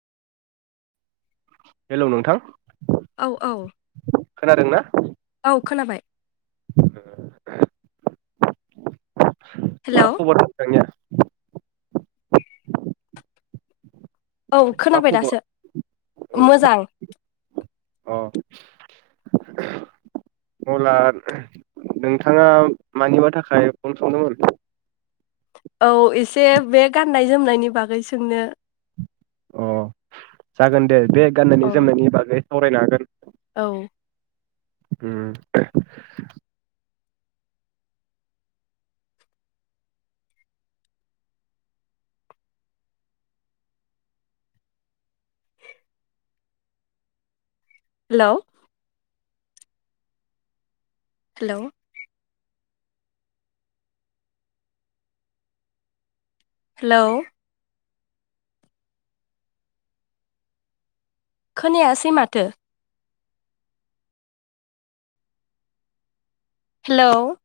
Hello नोंथां औ औ खोनादों ना? औ खोनाबाय। [unintelligible] मा हेलौ खबर नोंथांनिया? औ मा खोनाबाय दासो। खबर औ मोजां। अ अब्ला नोंथाङा मानिबा थाखाय फन खालामदों? औ एसे बे गाननाय जोमनायनि बागै सोंनो। अ जागोन दे। बे औ गाननायनि जोमनायनि बागै सावरायनो हागोन। औ उम हेलौ हेलौ हेलौ खोनायासै माथो। हेलौ